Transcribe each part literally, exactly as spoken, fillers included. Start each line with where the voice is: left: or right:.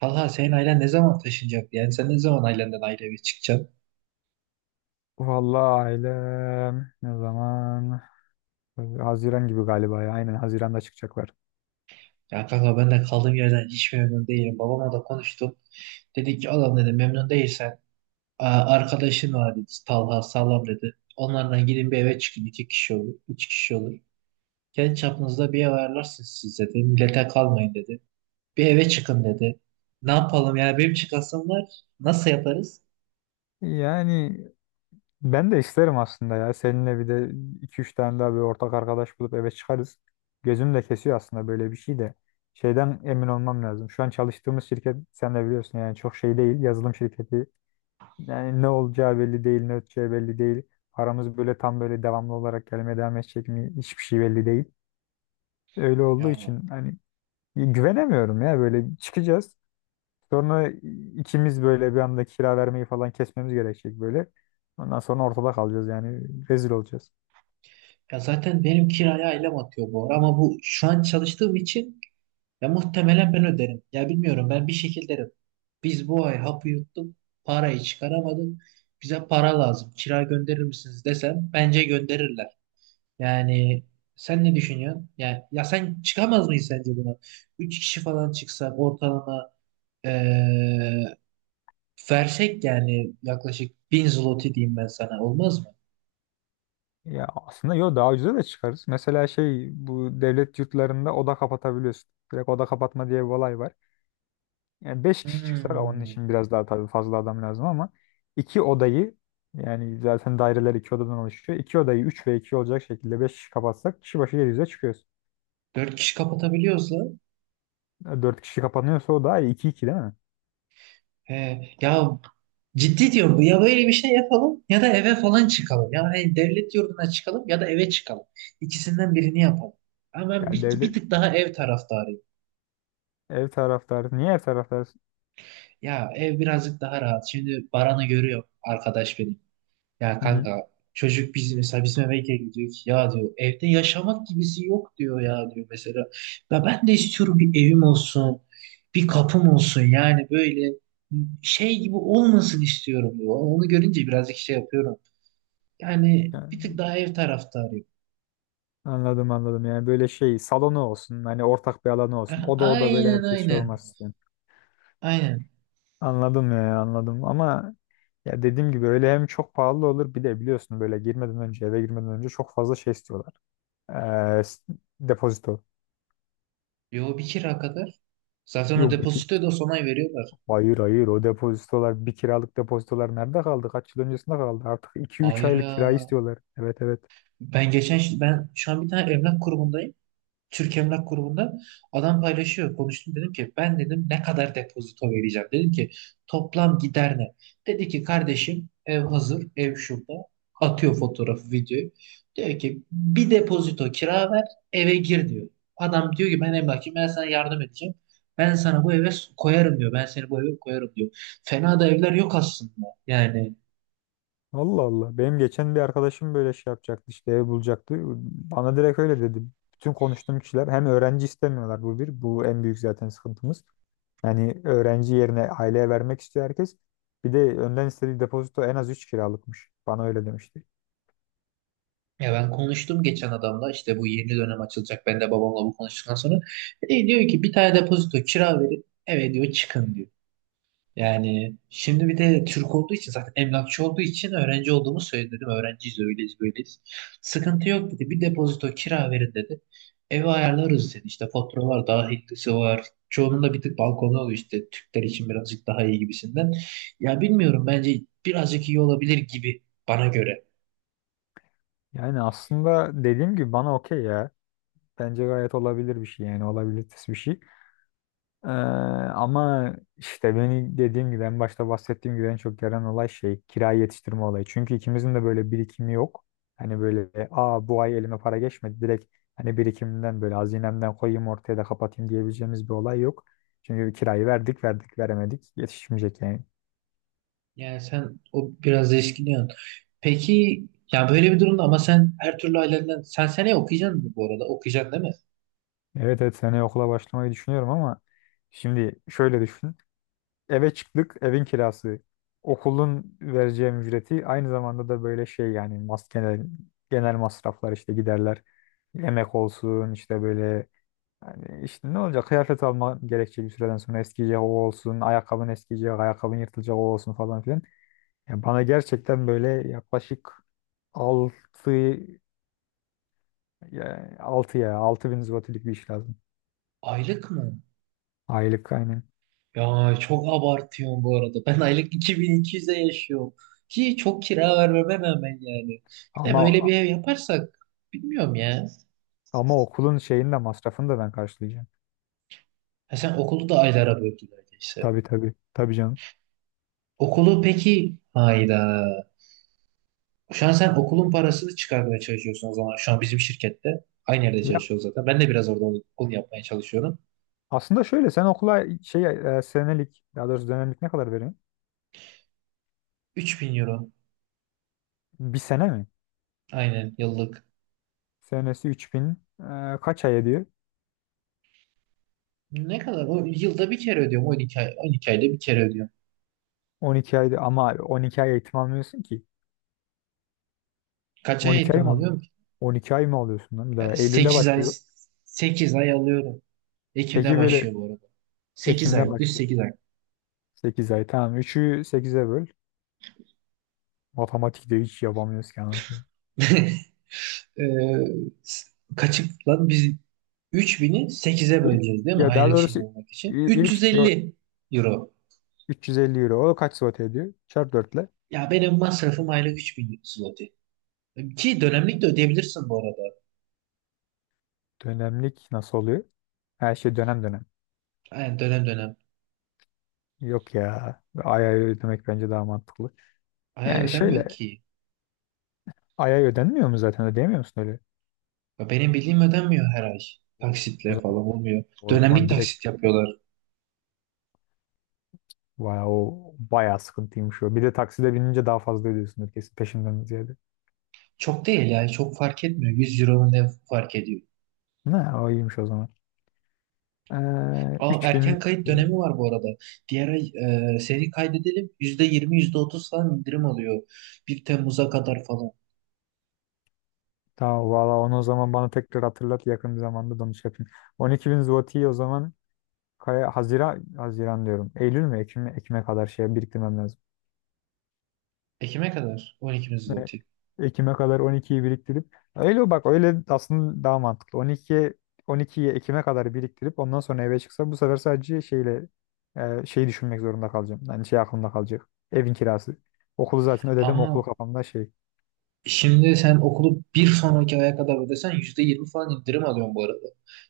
right: Kanka senin ailen ne zaman taşınacak? Yani sen ne zaman ailenden ayrı eve çıkacaksın?
left: Vallahi ailem ne zaman? Haziran gibi galiba ya. Aynen Haziran'da çıkacaklar.
right: Ya kanka ben de kaldığım yerden hiç memnun değilim. Babamla da konuştum. Dedi ki oğlum dedi memnun değilsen "Aa, arkadaşın var dedi. Talha sağlam dedi. Onlardan gidin bir eve çıkın. İki kişi olur. Üç kişi olur. Kendi çapınızda bir ev ayarlarsınız siz dedi. Millete kalmayın dedi. Bir eve çıkın dedi. Ne yapalım yani benim çıkasım var. Nasıl yaparız?
left: Yani ben de isterim aslında ya. Seninle bir de iki üç tane daha bir ortak arkadaş bulup eve çıkarız. Gözüm de kesiyor aslında böyle bir şey de. Şeyden emin olmam lazım. Şu an çalıştığımız şirket sen de biliyorsun, yani çok şey değil. Yazılım şirketi. Yani ne olacağı belli değil, ne öteceği belli değil. Paramız böyle tam böyle devamlı olarak gelmeye devam edecek mi? Hiçbir şey belli değil. Öyle olduğu
right: Ya,
left: için hani e, güvenemiyorum ya, böyle çıkacağız. Sonra ikimiz böyle bir anda kira vermeyi falan kesmemiz gerekecek böyle. Ondan sonra ortada kalacağız, yani rezil olacağız.
right: ya zaten benim kiraya ailem atıyor bu ara, ama bu şu an çalıştığım için. Ya muhtemelen ben öderim. Ya bilmiyorum ben bir şekilde öderim. Biz bu ay hapı yuttuk. Parayı çıkaramadık. Bize para lazım. Kira gönderir misiniz desem bence gönderirler. Yani sen ne düşünüyorsun? Yani, ya sen çıkamaz mıyız sence buna? Üç kişi falan çıksak ortalama eee, versek yani yaklaşık bin zloty diyeyim ben sana olmaz mı?
left: Ya aslında yo, daha ucuza da çıkarız. Mesela şey, bu devlet yurtlarında oda kapatabiliyorsun. Direkt oda kapatma diye bir olay var. Yani beş kişi çıksak onun
right: Hmm.
left: için biraz daha tabii fazla adam lazım, ama iki odayı, yani zaten daireler iki odadan oluşuyor. İki odayı üç ve iki olacak şekilde beş kişi kapatsak kişi başı yedi yüze çıkıyoruz.
right: Dört kişi kapatabiliyorsa
left: E, Dört kişi kapanıyorsa o daha iyi. İki 2 değil mi?
right: he, ya ciddi diyorum bu. Ya böyle bir şey yapalım ya da eve falan çıkalım. Ya hani devlet yurduna çıkalım ya da eve çıkalım. İkisinden birini yapalım. Ama ben
left: Yani
right: bir, bir
left: devlet
right: tık daha ev taraftarıyım.
left: ev taraftarı. Niye ev taraftarı?
right: Ya ev birazcık daha rahat. Şimdi Baran'ı görüyor arkadaş benim. Ya
left: Hı hı.
right: kanka çocuk bizim mesela bizim eve geliyor ki ya diyor evde yaşamak gibisi yok diyor ya diyor mesela. Ya ben de istiyorum bir evim olsun. Bir kapım olsun yani böyle şey gibi olmasın istiyorum diyor. Onu görünce birazcık şey yapıyorum. Yani bir tık
left: Yani
right: daha ev taraftarıyım.
left: anladım anladım. Yani böyle şey salonu olsun. Hani ortak bir alanı olsun. Oda oda böyle
right: Aynen
left: herkes şey
right: aynen.
left: olmaz istiyorum.
right: Aynen.
left: Anladım ya anladım, ama ya dediğim gibi öyle hem çok pahalı olur, bir de biliyorsun böyle girmeden önce, eve girmeden önce çok fazla şey istiyorlar. Ee, s- depozito.
right: Yo bir kira kadar. Zaten o
left: Yok bir ki.
right: depozitoyu da son ay veriyorlar.
left: Hayır hayır, o depozitolar, bir kiralık depozitolar nerede kaldı? Kaç yıl öncesinde kaldı? Artık iki üç
right: Hayır
left: aylık kira
right: ya.
left: istiyorlar. Evet evet.
right: Ben geçen ben şu an bir tane emlak grubundayım. Türk Emlak Grubu'nda adam paylaşıyor. Konuştum dedim ki ben dedim ne kadar depozito vereceğim. Dedim ki toplam gider ne? Dedi ki kardeşim ev hazır, ev şurada. Atıyor fotoğrafı, videoyu. Diyor ki bir depozito kira ver, eve gir diyor. Adam diyor ki ben emlakçıyım, ben sana yardım edeceğim. Ben sana bu eve koyarım diyor. Ben seni bu eve koyarım diyor. Fena da evler yok aslında. Yani
left: Allah Allah. Benim geçen bir arkadaşım böyle şey yapacaktı, işte ev bulacaktı. Bana direkt öyle dedi. Bütün konuştuğum kişiler hem öğrenci istemiyorlar, bu bir. Bu en büyük zaten sıkıntımız. Yani öğrenci yerine aileye vermek istiyor herkes. Bir de önden istediği depozito en az üç kiralıkmış. Bana öyle demişti.
right: ya ben konuştum geçen adamla işte bu yeni dönem açılacak. Ben de babamla bu konuştuktan sonra. E, diyor ki bir tane depozito kira verip eve diyor çıkın diyor. Yani şimdi bir de Türk olduğu için zaten emlakçı olduğu için öğrenci olduğumu söyledi dedim. Öğrenciyiz öyleyiz böyleyiz. Sıkıntı yok dedi. Bir depozito kira verin dedi. Evi ayarlarız dedi. İşte faturalar dahilisi var. Çoğunun da bir tık balkonu oluyor işte Türkler için birazcık daha iyi gibisinden. Ya bilmiyorum bence birazcık iyi olabilir gibi bana göre.
left: Yani aslında dediğim gibi bana okey ya. Bence gayet olabilir bir şey, yani olabilitesi bir şey. Ee, ama işte beni, dediğim gibi en başta bahsettiğim gibi, en çok gelen olay şey kirayı yetiştirme olayı. Çünkü ikimizin de böyle birikimi yok. Hani böyle, aa bu ay elime para geçmedi direkt, hani birikimden böyle hazinemden koyayım ortaya da kapatayım diyebileceğimiz bir olay yok. Çünkü kirayı verdik verdik veremedik, yetişmeyecek yani.
right: Yani sen o biraz eşkiniyorsun. Peki ya böyle bir durumda, ama sen her türlü ailenden sen seneye okuyacaksın mı bu arada? Okuyacaksın değil mi?
left: Evet evet, seneye okula başlamayı düşünüyorum, ama şimdi şöyle düşün. Eve çıktık, evin kirası, okulun vereceğim ücreti, aynı zamanda da böyle şey, yani mas, genel, genel masraflar, işte giderler. Yemek olsun, işte böyle, yani işte ne olacak, kıyafet alma gerekecek, bir süreden sonra eskiyecek o olsun, ayakkabın eskiyecek, ayakkabın yırtılacak o olsun falan filan. Yani bana gerçekten böyle yaklaşık altı, ya altı ya altı bin zlotilik bir iş lazım.
right: Aylık mı?
left: Aylık aynen.
right: Ya çok abartıyorsun bu arada. Ben aylık iki bin iki yüze yaşıyorum. Ki çok kira vermeme rağmen yani. Bir de böyle
left: Ama
right: bir ev yaparsak bilmiyorum ya.
left: ama okulun şeyini de masrafını da ben karşılayacağım.
right: Ha sen okulu da aylara böldün öyleyse.
left: Tabii tabii. Tabii canım.
right: Okulu peki hayda. Şu an sen okulun parasını çıkarmaya çalışıyorsun o zaman. Şu an bizim şirkette. Aynı yerde
left: Ya
right: çalışıyoruz zaten. Ben de biraz orada onu, onu yapmaya çalışıyorum.
left: aslında şöyle, sen okula şey, e, senelik, daha doğrusu dönemlik ne kadar veriyorsun?
right: üç bin euro.
left: Bir sene mi?
right: Aynen yıllık.
left: Senesi üç bin, e, kaç ay ediyor?
right: Ne kadar? O yılda bir kere ödüyorum. on iki ay, on iki ayda bir kere ödüyorum.
left: on iki aydı ama on iki ay eğitim almıyorsun ki.
right: Kaç ay
left: on iki ay
right: eğitim
left: mı? al-
right: alıyorum ki?
left: on iki ay mı alıyorsun lan bir daha? Eylül'de
right: Sekiz ay.
left: başlıyor.
right: Sekiz ay alıyorum. Ekim'de
left: Peki böyle
right: başlıyor bu arada. Sekiz
left: Ekim'de
right: ay, düz
left: başlıyor.
right: sekiz ay.
left: Sekiz ay tamam. üçü sekize böl. Matematikte hiç yapamıyoruz ki anasını.
right: Ee, s- Kaçık lan biz üç bini sekize
left: İlk-
right: böleceğiz değil mi?
left: ya daha
right: Aylık şey
left: doğrusu i-
right: olmak için. 350
left: ilk yo,
right: euro.
left: üç yüz elli euro. O kaç saat ediyor? Çarp dörtle.
right: Ya benim masrafım aylık üç bin zloty. Ki dönemlik de ödeyebilirsin bu arada.
left: Dönemlik nasıl oluyor? Her şey dönem dönem.
right: Yani dönem dönem.
left: Yok ya. Ay ay ödemek bence daha mantıklı.
right: Ay
left: Yani
right: ödenmiyor
left: şöyle,
right: ki.
left: ay ay ödenmiyor mu zaten, ödeyemiyor musun öyle?
right: Ya benim bildiğim ödenmiyor her ay.
left: O o
right: Taksitle falan
left: zaman,
right: olmuyor.
left: o
right: Dönemlik
left: zaman direkt
right: taksit yapıyorlar.
left: vay, o bayağı sıkıntıymış o. Bir de takside binince daha fazla ödüyorsun kesin peşinden ziyade.
right: Çok değil yani çok fark etmiyor. yüz euro ne fark ediyor.
left: Ne o, iyiymiş o zaman. Ee,
right: Aa,
left: üç
right: erken
left: bin.
right: kayıt dönemi
left: euro.
right: var bu arada. Diğer ay e, seni kaydedelim. Yüzde %30 falan indirim alıyor. Bir Temmuz'a kadar falan.
left: Tamam valla, onu o zaman bana tekrar hatırlat, yakın bir zamanda dönüş yapayım. On iki bin zloty o zaman, Kaya. Haziran, Haziran diyorum. Eylül mü Ekim Ekim'e kadar şeye biriktirmem lazım.
right: Ekim'e kadar. on iki zloty.
left: Ekim'e kadar on ikiyi biriktirip öyle bak, öyle aslında daha mantıklı. on iki on ikiyi Ekim'e kadar biriktirip ondan sonra eve çıksa, bu sefer sadece şeyle, e, şeyi düşünmek zorunda kalacağım. Yani şey aklımda kalacak. Evin kirası. Okulu zaten ödedim. Okulu
right: Ama
left: kafamda şey.
right: şimdi sen okulu bir sonraki aya kadar ödesen yüzde yirmi falan indirim alıyorsun bu arada.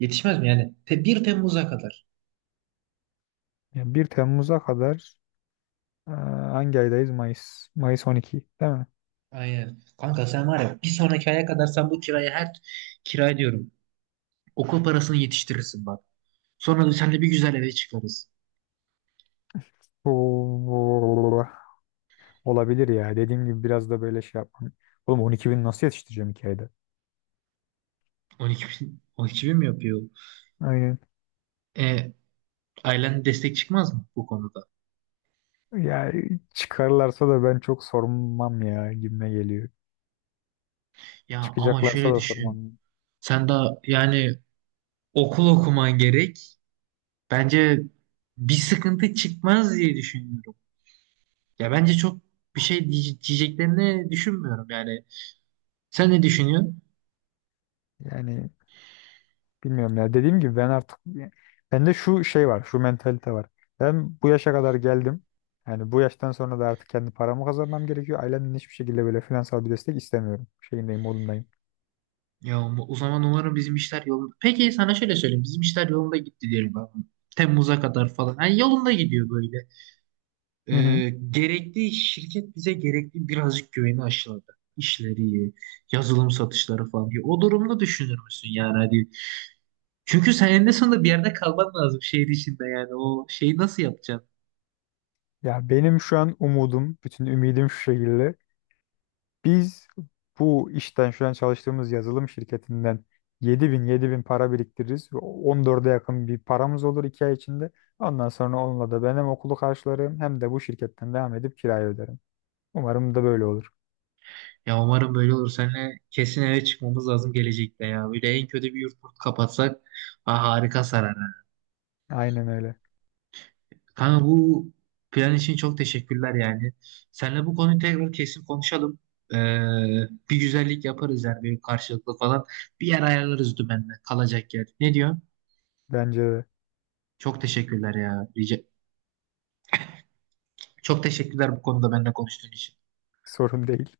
right: Yetişmez mi yani? Te bir Temmuz'a kadar.
left: Yani bir Temmuz'a kadar, e, hangi aydayız? Mayıs. Mayıs on iki değil mi?
right: Aynen. Kanka sen var ya bir sonraki aya kadar sen bu kirayı her kira diyorum. Okul parasını yetiştirirsin bak. Sonra da seninle bir güzel eve çıkarız.
left: Oo, Olabilir ya. Dediğim gibi biraz da böyle şey yapmam. Oğlum on iki bin nasıl yetiştireceğim iki ayda?
right: on iki bin, on iki bin mi yapıyor?
left: Aynen.
right: E, ailen destek çıkmaz mı bu konuda?
left: Ya çıkarlarsa da ben çok sormam ya, gibime geliyor.
right: Ya ama
left: Çıkacaklarsa
right: şöyle
left: da
right: düşün.
left: sormam.
right: Sen daha yani okul okuman gerek. Bence bir sıkıntı çıkmaz diye düşünüyorum. Ya bence çok bir şey diye- diyeceklerini düşünmüyorum yani. Sen ne düşünüyorsun?
left: Yani bilmiyorum ya. Dediğim gibi ben artık, bende şu şey var, şu mentalite var. Ben bu yaşa kadar geldim. Yani bu yaştan sonra da artık kendi paramı kazanmam gerekiyor. Ailemden hiçbir şekilde böyle finansal bir destek istemiyorum. Şeyindeyim, modundayım.
right: Ya um- o zaman umarım bizim işler yolunda. Peki sana şöyle söyleyeyim. Bizim işler yolunda gitti diyelim ben. Temmuz'a kadar falan. Yani yolunda gidiyor böyle.
left: Hı hı.
right: Ee, gerekli şirket bize gerekli birazcık güveni aşıladı. İşleri, yazılım satışları falan. Ya o durumda düşünür müsün yani hadi. Çünkü sen eninde sonunda bir yerde kalman lazım şehir içinde yani. O şeyi nasıl yapacaksın?
left: Ya benim şu an umudum, bütün ümidim şu şekilde. Biz bu işten, şu an çalıştığımız yazılım şirketinden, 7000 bin para biriktiririz. on dörde yakın bir paramız olur iki ay içinde. Ondan sonra onunla da ben hem okulu karşılarım hem de bu şirketten devam edip kirayı öderim. Umarım da böyle olur.
right: Ya umarım böyle olur. Seninle kesin eve çıkmamız lazım gelecekte ya. Böyle en kötü bir yurt kapatsak ha, harika sarar.
left: Aynen öyle.
right: Kanka bu plan için çok teşekkürler yani. Seninle bu konuyu tekrar kesin konuşalım. Ee, bir güzellik yaparız yani bir karşılıklı falan. Bir yer ayarlarız dümenle kalacak yer. Ne diyorsun?
left: Bence de
right: Çok teşekkürler ya. Rica- Çok teşekkürler bu konuda benimle konuştuğun için.
left: sorun değil.